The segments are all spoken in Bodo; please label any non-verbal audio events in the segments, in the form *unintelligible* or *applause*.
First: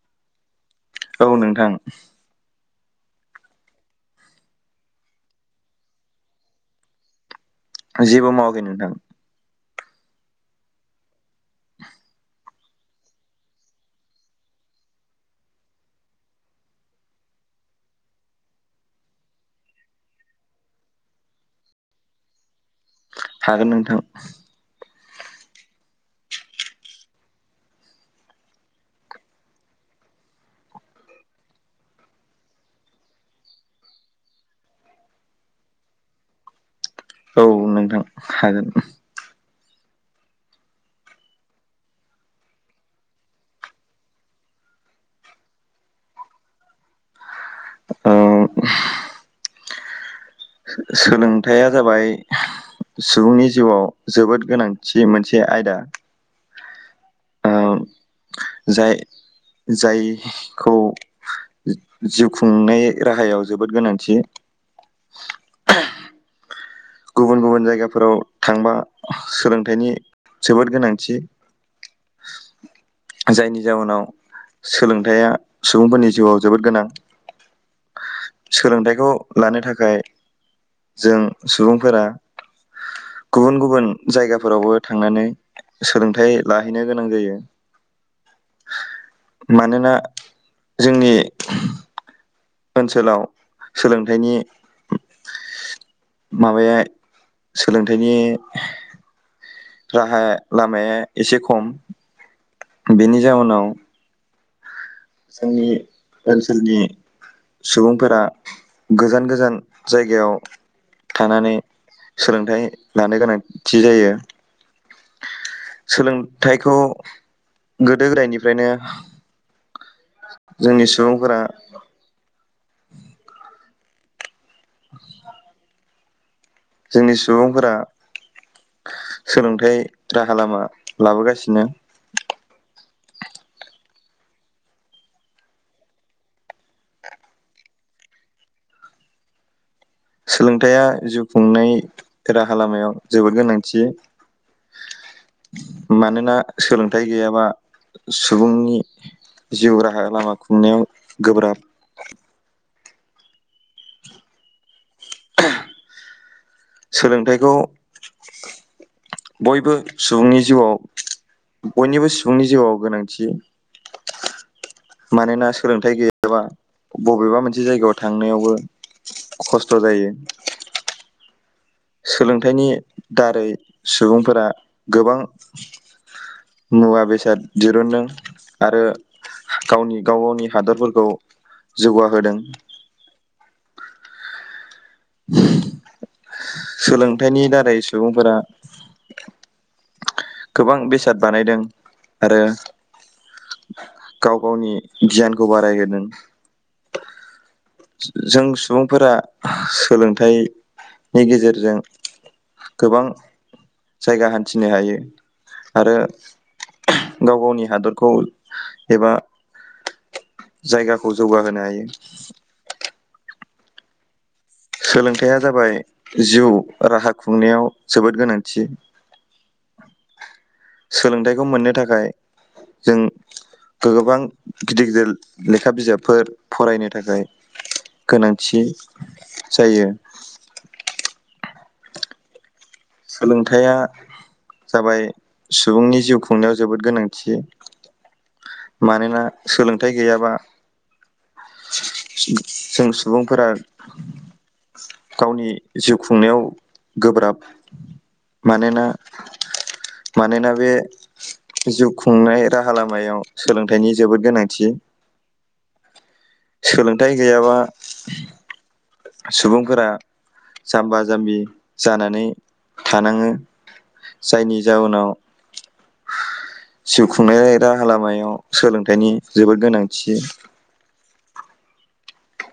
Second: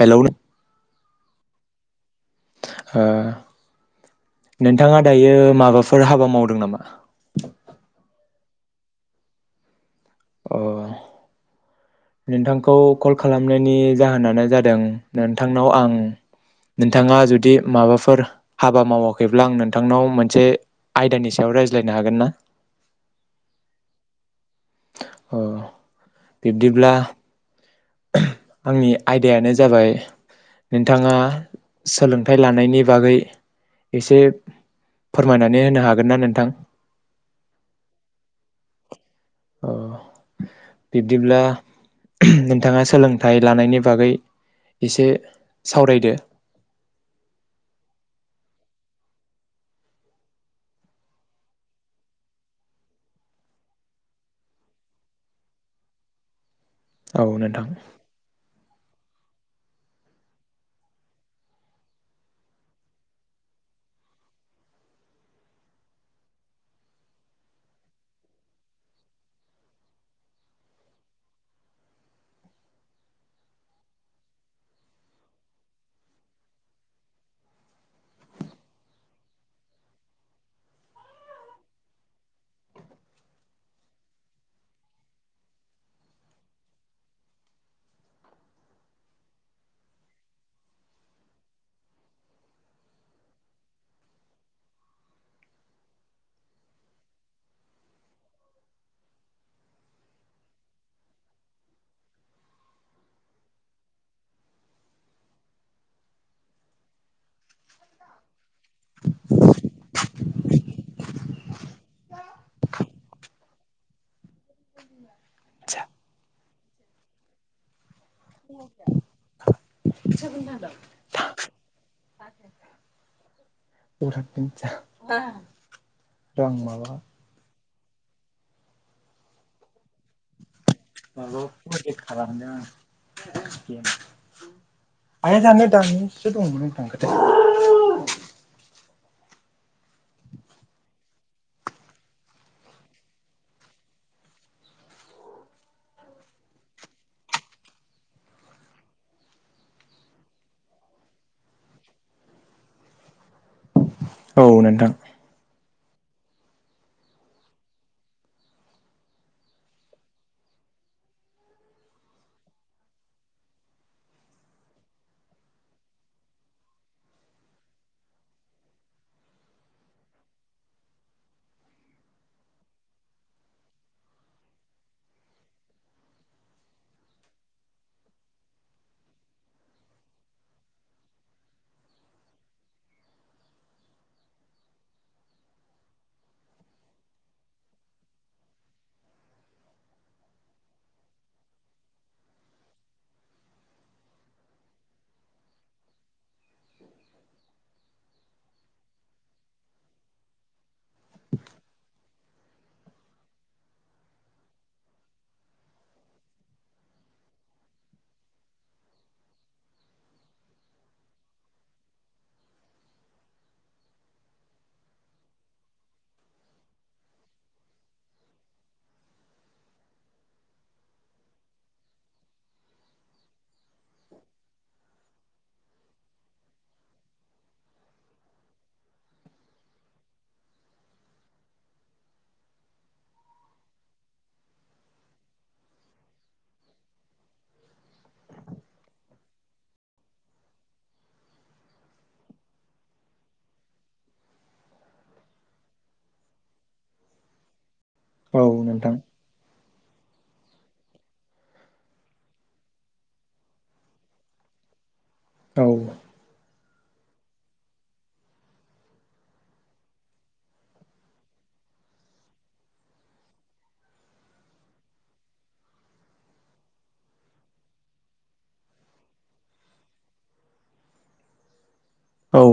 हेलौ नों औ नोंथां। ओ नोंथाङा दायो माबाफोर हाबा मावदों नामा? जेबो मावागै नोंथां। अ नोंथांखौ कल खालामनायनि जाहोनानो जादों। नोंथांनाव आं नोंथाङा जुदि माबाफोर हाबा मावाखैब्ला आं नोंथांनाव मोनसे आयदानि सायाव रायज्लायनो हागोन ना? हागोन नोंथां। अ बिब्दिब्ला आंनि आयदायानो जाबाय नोंथाङा सोलोंथाइ लानायनि बागै एसे फोरमायनानै होनो हागोन ना नोंथां? औ नोंथां हागोन। अ बिब्दिब्ला नोंथाङा सोलोंथाइ लानायनि बागै एसे सावरायदो। ओ। सोलोंथायाइया जाबाय सुबुंनि जिउआव, जोबोद गोनांथि मोनसे आयदा। औ ओ नोंथां। जाय जायखौ जिउ खुंनाय राहायाव जोबोद गोनांथि। गुबुन गुबुन जायगाफोराव थांबा, सोलोंथाइनि जोबोद गोनांथि। जायनि जाउनाव सोलोंथायाइया सुबुंफोरनि जिउआव जोबोद गोनां। सोलोंथाइखौ लानो थाखाय जों सुबुंफोरा गुबुन गुबुन जायगाफोरावबो थांनानै, सोलोंथाइ लाहैनो गोनां जायो। मानोना जोंनि ओनसोलाव सोलोंथाइनि माबाया सोलोंथाइनि राहा लामाया एसे खम। बेनि जावनाव जोंनि ओनसोलनि सुबुंफोरा, गोजान गोजान जायगायाव थानानै सोलोंथाइ लानो गोनांथि जायो। सोलों नुथाइखौ गोदो गोदायनिफ्रायनो जोंनि सुबुंफोरा *unintelligible* *inaudible* माबा जोंनि सुबुंफोरा सोलोंथाइ राहा खालामलामा लाबोगासिनो। आया जानो दानिसो दंमोन बबाव थांखोथाय सोलोंथायाइया जिउ खुंनाय राहा लामायाव जोबोद गोनांथि मानोना सोलोंथाइ गैयाबा सुबुंनि जिउ राहा लामा खुंनायाव गोब्राब औ नोंथां सोलोंथाइखौ बयबो सुबुंनि जिउआव बयनिबो सुबुंनि जिउआव गोनांथि मानोना सोलोंथाइ गैयाबा बबेबा मोनसे जायगायाव थांनायावबो खस्थ जायो सोलोंथाइनि दारै सुबुंफोरा गोबां मुवा बेसाद दिरुनदों आरो गावनि गाव गावनि हादरफोरखौ जौगाहोदों सोलोंथाइनि दारै सुबुंफोरा गोबां बेसाद बानायदों आरो गाव गावनि गियानखौ बारायहोदों जों सुबुंफोरा सोलोंथाइनि गेजेरजों गोबां जायगा हान्थिनो हायो आरो गाव गावनि हादरखौ एबा जायगाखौ जौगाहोनो हायो सोलोंथाइया जाबाय जिउ राहा खुंनायाव जोबोद गोनांथि सोलोंथाइखौ मोननो थाखाय जों गोबां गिदिर गिदिर लेखा बिजाबफोर फरायनो थाखाय गोनांथि जायो सोलोंथायाइया जाबाय सुबुंनि जिउ खुंनायाव जोबोद गोनांथि मानोना सोलोंथाइ गैयाबा जों सुबुंफोरा गावनि जिउ खुंनायाव गोब्राब औ मानोना नोंथां मानोना बे जिउ खुंनाय राहा लामायाव सोलोंथाइनि जोबोद गोनांथि औ सोलोंथाइ गैयाबा सुबुंफोरा जाम्बा जाम्बि जानानै थानाङो जायनि जााहोनाव जिउ खुंनाय राहा लामायाव सोलोंथाइनि जोबोद गोनांथि औ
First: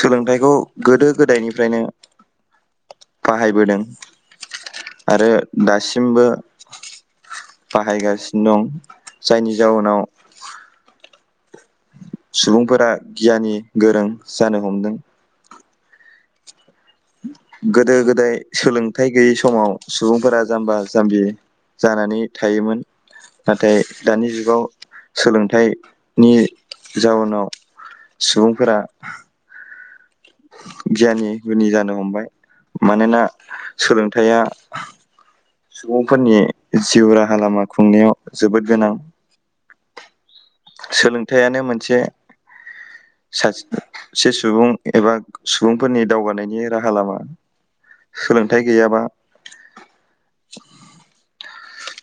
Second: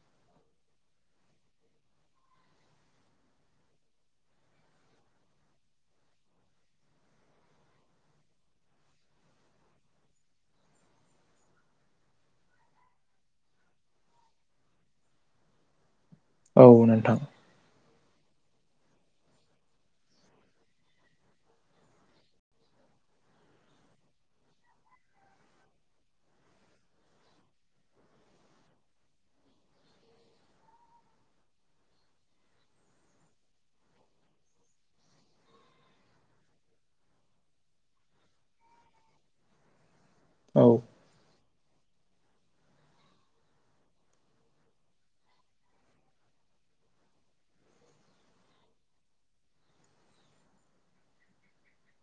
सोलोंथाइखौ गोदो गोदायनिफ्रायनो बाहायबोदों आरो दासिमबो बाहायगासिनो दं जायनि जाउनाव सुबुंफोरा गियानि गोरों जानो हमदों औ नोंथां गोदो गोद दाय सोलोंथाइ गैयि समाव सुबुंफोरा जाम्बा जाम्बि जानानै थायोमोन नाथाय दानि जुगाव सोलोंथाइनि जाउनाव सुबुंफोरा गियानि गुनि जानो हमबाय मानोना सोलोंथाइया सुबुंफोरनि जिउ राहा लामा खुंनायाव जोबोद गोनां औ थायानो मोनसे सासे सुबुं एबा सुबुंफोरनि दावगानायनि राहा लामा सोलोंथाइ गैयाबा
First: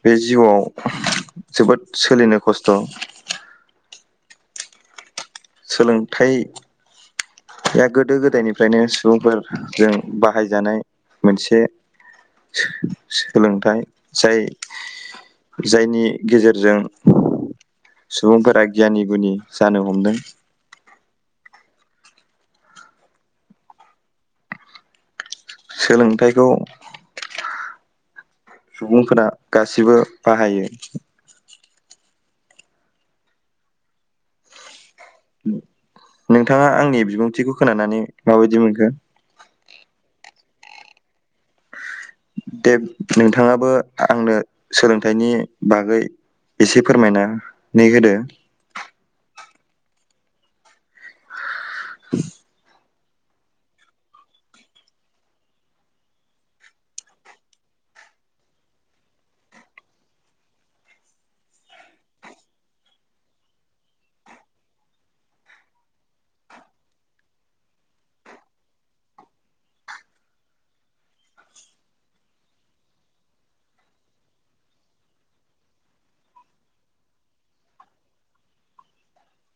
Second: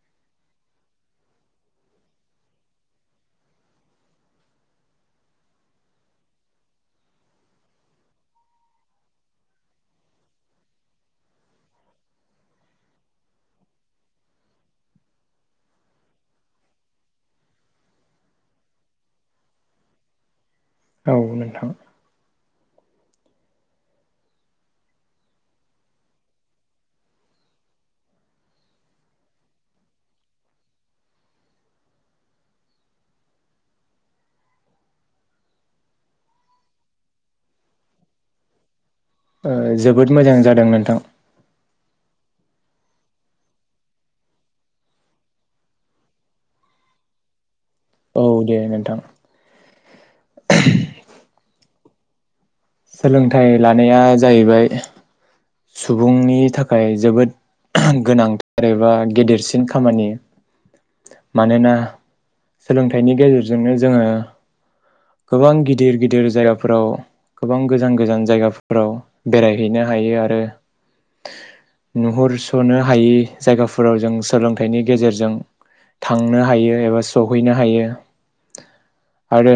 बे जिउआव जोबोद सोलिनो खस्थ सोलोंथाइया गोदो गोदायनिफ्रायनो सुबुंफोरजों बाहायजानाय मोनसे सोलोंथाइ जाय जायनि गेजेरजों सुबुंफोरा गियानि गुनि जानो हमदों औ नोंथां सोलोंथाइखौ सुबुंफोरा गासिबो बाहायो नोंथाङा आंनि बिबुंथिखौ खोनानानै माबायदि मोनखो ओ जोबोद मोजां जादों नोंथां दे नोंथाङाबो आंनो सोलोंथाइनि बागै एसे फोरमायनानै होदो औ दे नोंथां आहोम *inaudible* सोलोंथाइ लानाया जाहैबाय सुबुंनि थाखाय जोबोद गोनांथार एबा गेदेरसिन खामानि मानोना सोलोंथाइनि गेजेरजोंनो जोङो गोबां गिदिर गिदिर जायगाफोराव गोबां गोजान गोजान जायगाफोराव बेरायहैनो हायो आरो नुहुरस'नो हायि जायगाफोराव जों सोलोंथाइनि गेजेरजों थांनो हायो एबा सहैनो हायो आरो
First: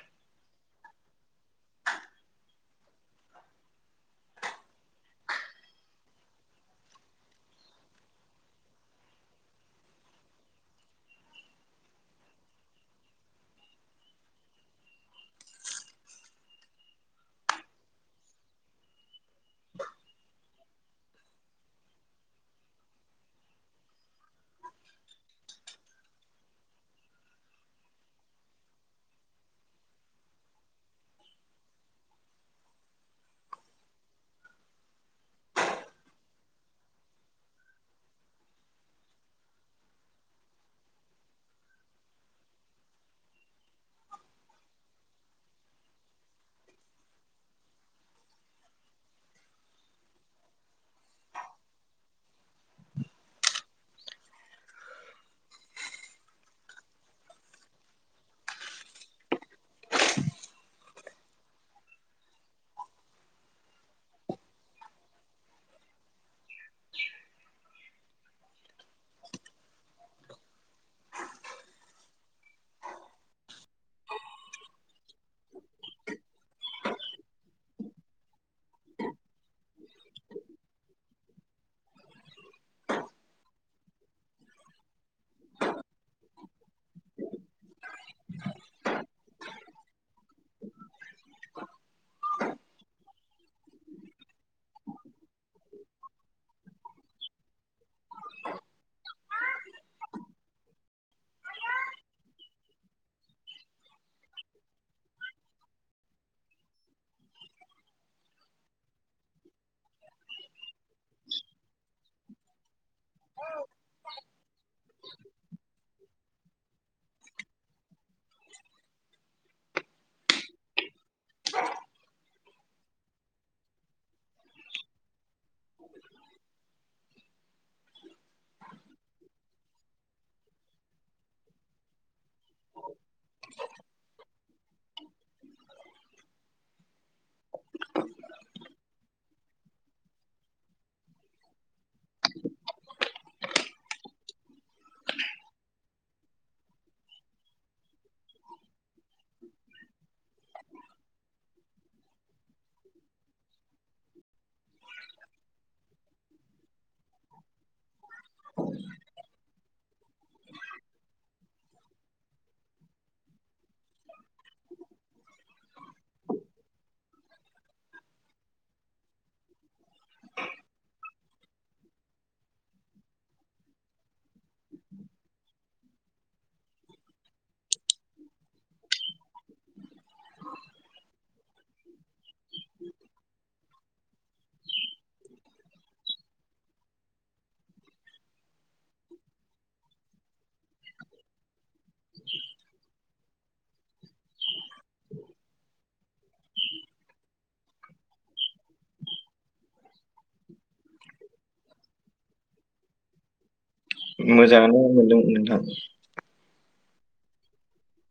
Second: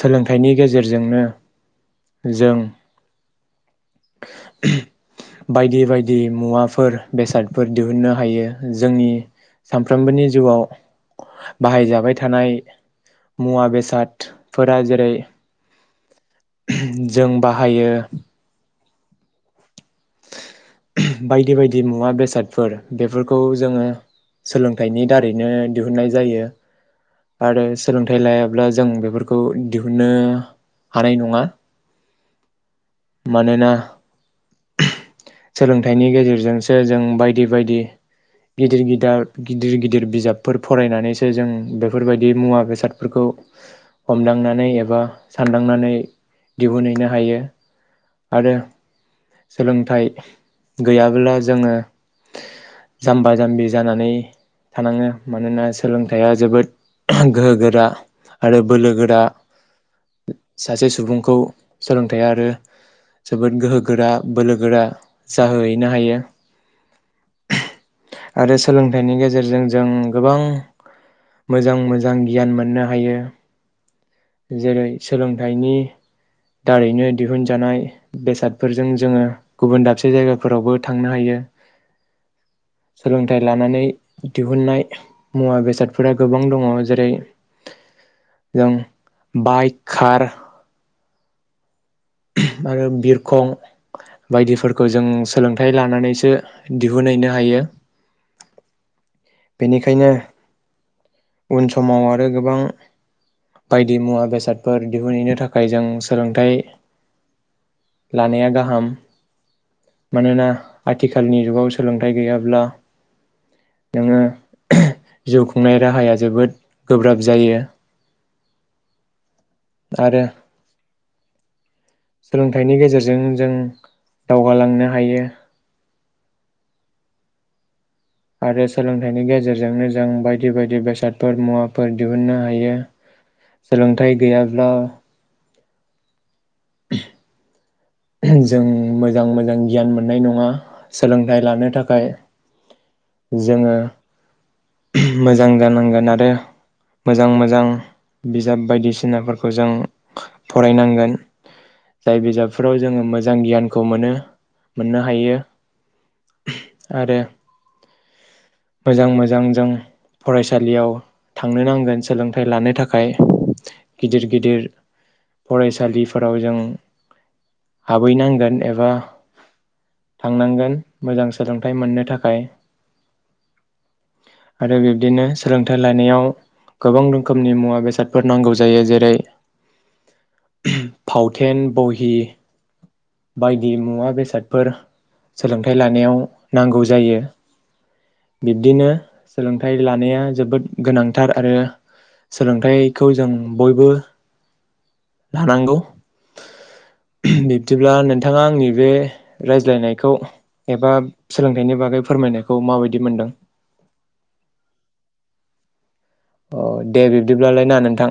सोलोंथाइनि गेजेरजोंनो जों बायदि बायदि मुवाफोर बेसादफोर दिहुननो हायो जोंनि सानफ्रोमबोनि जिउआव बाहायजाबाय थानाय मुवा बेसादफोरा जेरै जों बाहायो बायदि बायदि मुवा बेसादफोर बेफोरखौ जोङो सोलोंथाइनि दारैनो दिहुननाय जायो आरो सोलोंथाइ लायाब्ला जों बेफोरखौ दिहुननो हानाय नङा मानोना सोलोंथाइनि गेजेरजोंसो जों बायदि बायदि गिदिर गिदिर गिदिर गिदिर बिजाबफोर फरायनानैसो जों बेफोरबायदि मुवा बेसादफोरखौ हमदांनानै एबा सानदांनानै दिहुनहैनो हायो आरो सोलोंथाइ गैयाबोला जोङो जाम्बा जाम्बि जानानै थानाङो मानोना सोलोंथाइया जोबोद गोहो गोरा आरो बोलो गोरा सासे सुबुंखौ सोलोंथाइया आरो जोबोद गोहो गोरा बोलो गोरा जाहोहैनो हायो। औ। आरो सोलोंथाइनि गेजेरजों जों, गोबां मोजां मोजां गियान मोननो हायो। जेरै सोलोंथाइनि दारैनो दिहुन जानाय बेसादफोरजों ज जोङो गुबुन दाबसे जायगाफोरावबो थांनो हायो। सोलोंथाइ लानानै दिहुननाय मुवा बेसादफोरा गोबां दङ जेरै जों। बाइक खार आरो बिरखं बायदिफोरखौ जों सोलोंथाइ लानानैसो दिहुनहैनो हायो। औ। बेनिखायनो, उन समाव आरो गोबां बायदि मुवा बेसादफोर दिहुनहैनो थाखाय जों सोलोंथाइ लानाया गाहाम। मानोना आथिखालनि जुगाव सोलोंथाइ गैयाब्ला नोङो जिउ खुंनाय राहाया जोबोद गोब्राब जायो। आरो सोलोंथाइनि गेजेरजों जों दावगालांनो हायो। आरो सोलोंथाइनि गेजेरजोंनो जों बायदि बायदि बेसादफोर मुवाफोर दि दिहुननो हायो सोलोंथाइ गैयाब्ला जों मोजां मोजां गियान मोननाय नङा। सोलोंथाइ लानो थाखाय जोङो मोजां जानांगोन आरो, मोजां मोजां बिजाब बायदिसिनाफोरखौ जों फरायनांगोन। जाय बिजाबफोराव जोङो मोजां गियानखौ मोनो मोननो हायो। आरो मोजां मोजां जों फरायसालियाव थांनो नांगोन सोलोंथाइ लानो थाखाय। गिदिर गिदिर फरायसालिफोराव जों हाबहैनांगोन एबा थांनांगोन मोजां सोलोंथाइ मोननो थाखाय। आरो बिब्दिनो सोलोंथाइ लानायाव गोबां रोखोमनि मुवा बेसादफोर नांगौ जायो जेरै। फावथेन बहि बायदि मुवा बेसादफोर सोलोंथाइ लानायाव नांगौ जायो। बिब्दिनो सोलोंथाइ लानाया जोबोद गोनांथार आरो सोलोंथाइ खौ जों बयबो लानांगौ, बिब्दिब्ला नोंथाङा आंनि बे रायज्लायनायखौ एबा सोलोंथाइनि बागै फोरमायनायखौ माबायदि मोनदों? मोजाङानो मोनदों नोंथां। अ दे बिब्दिब्लालाय ना नोंथां।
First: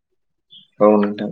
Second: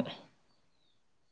औ नोंथां।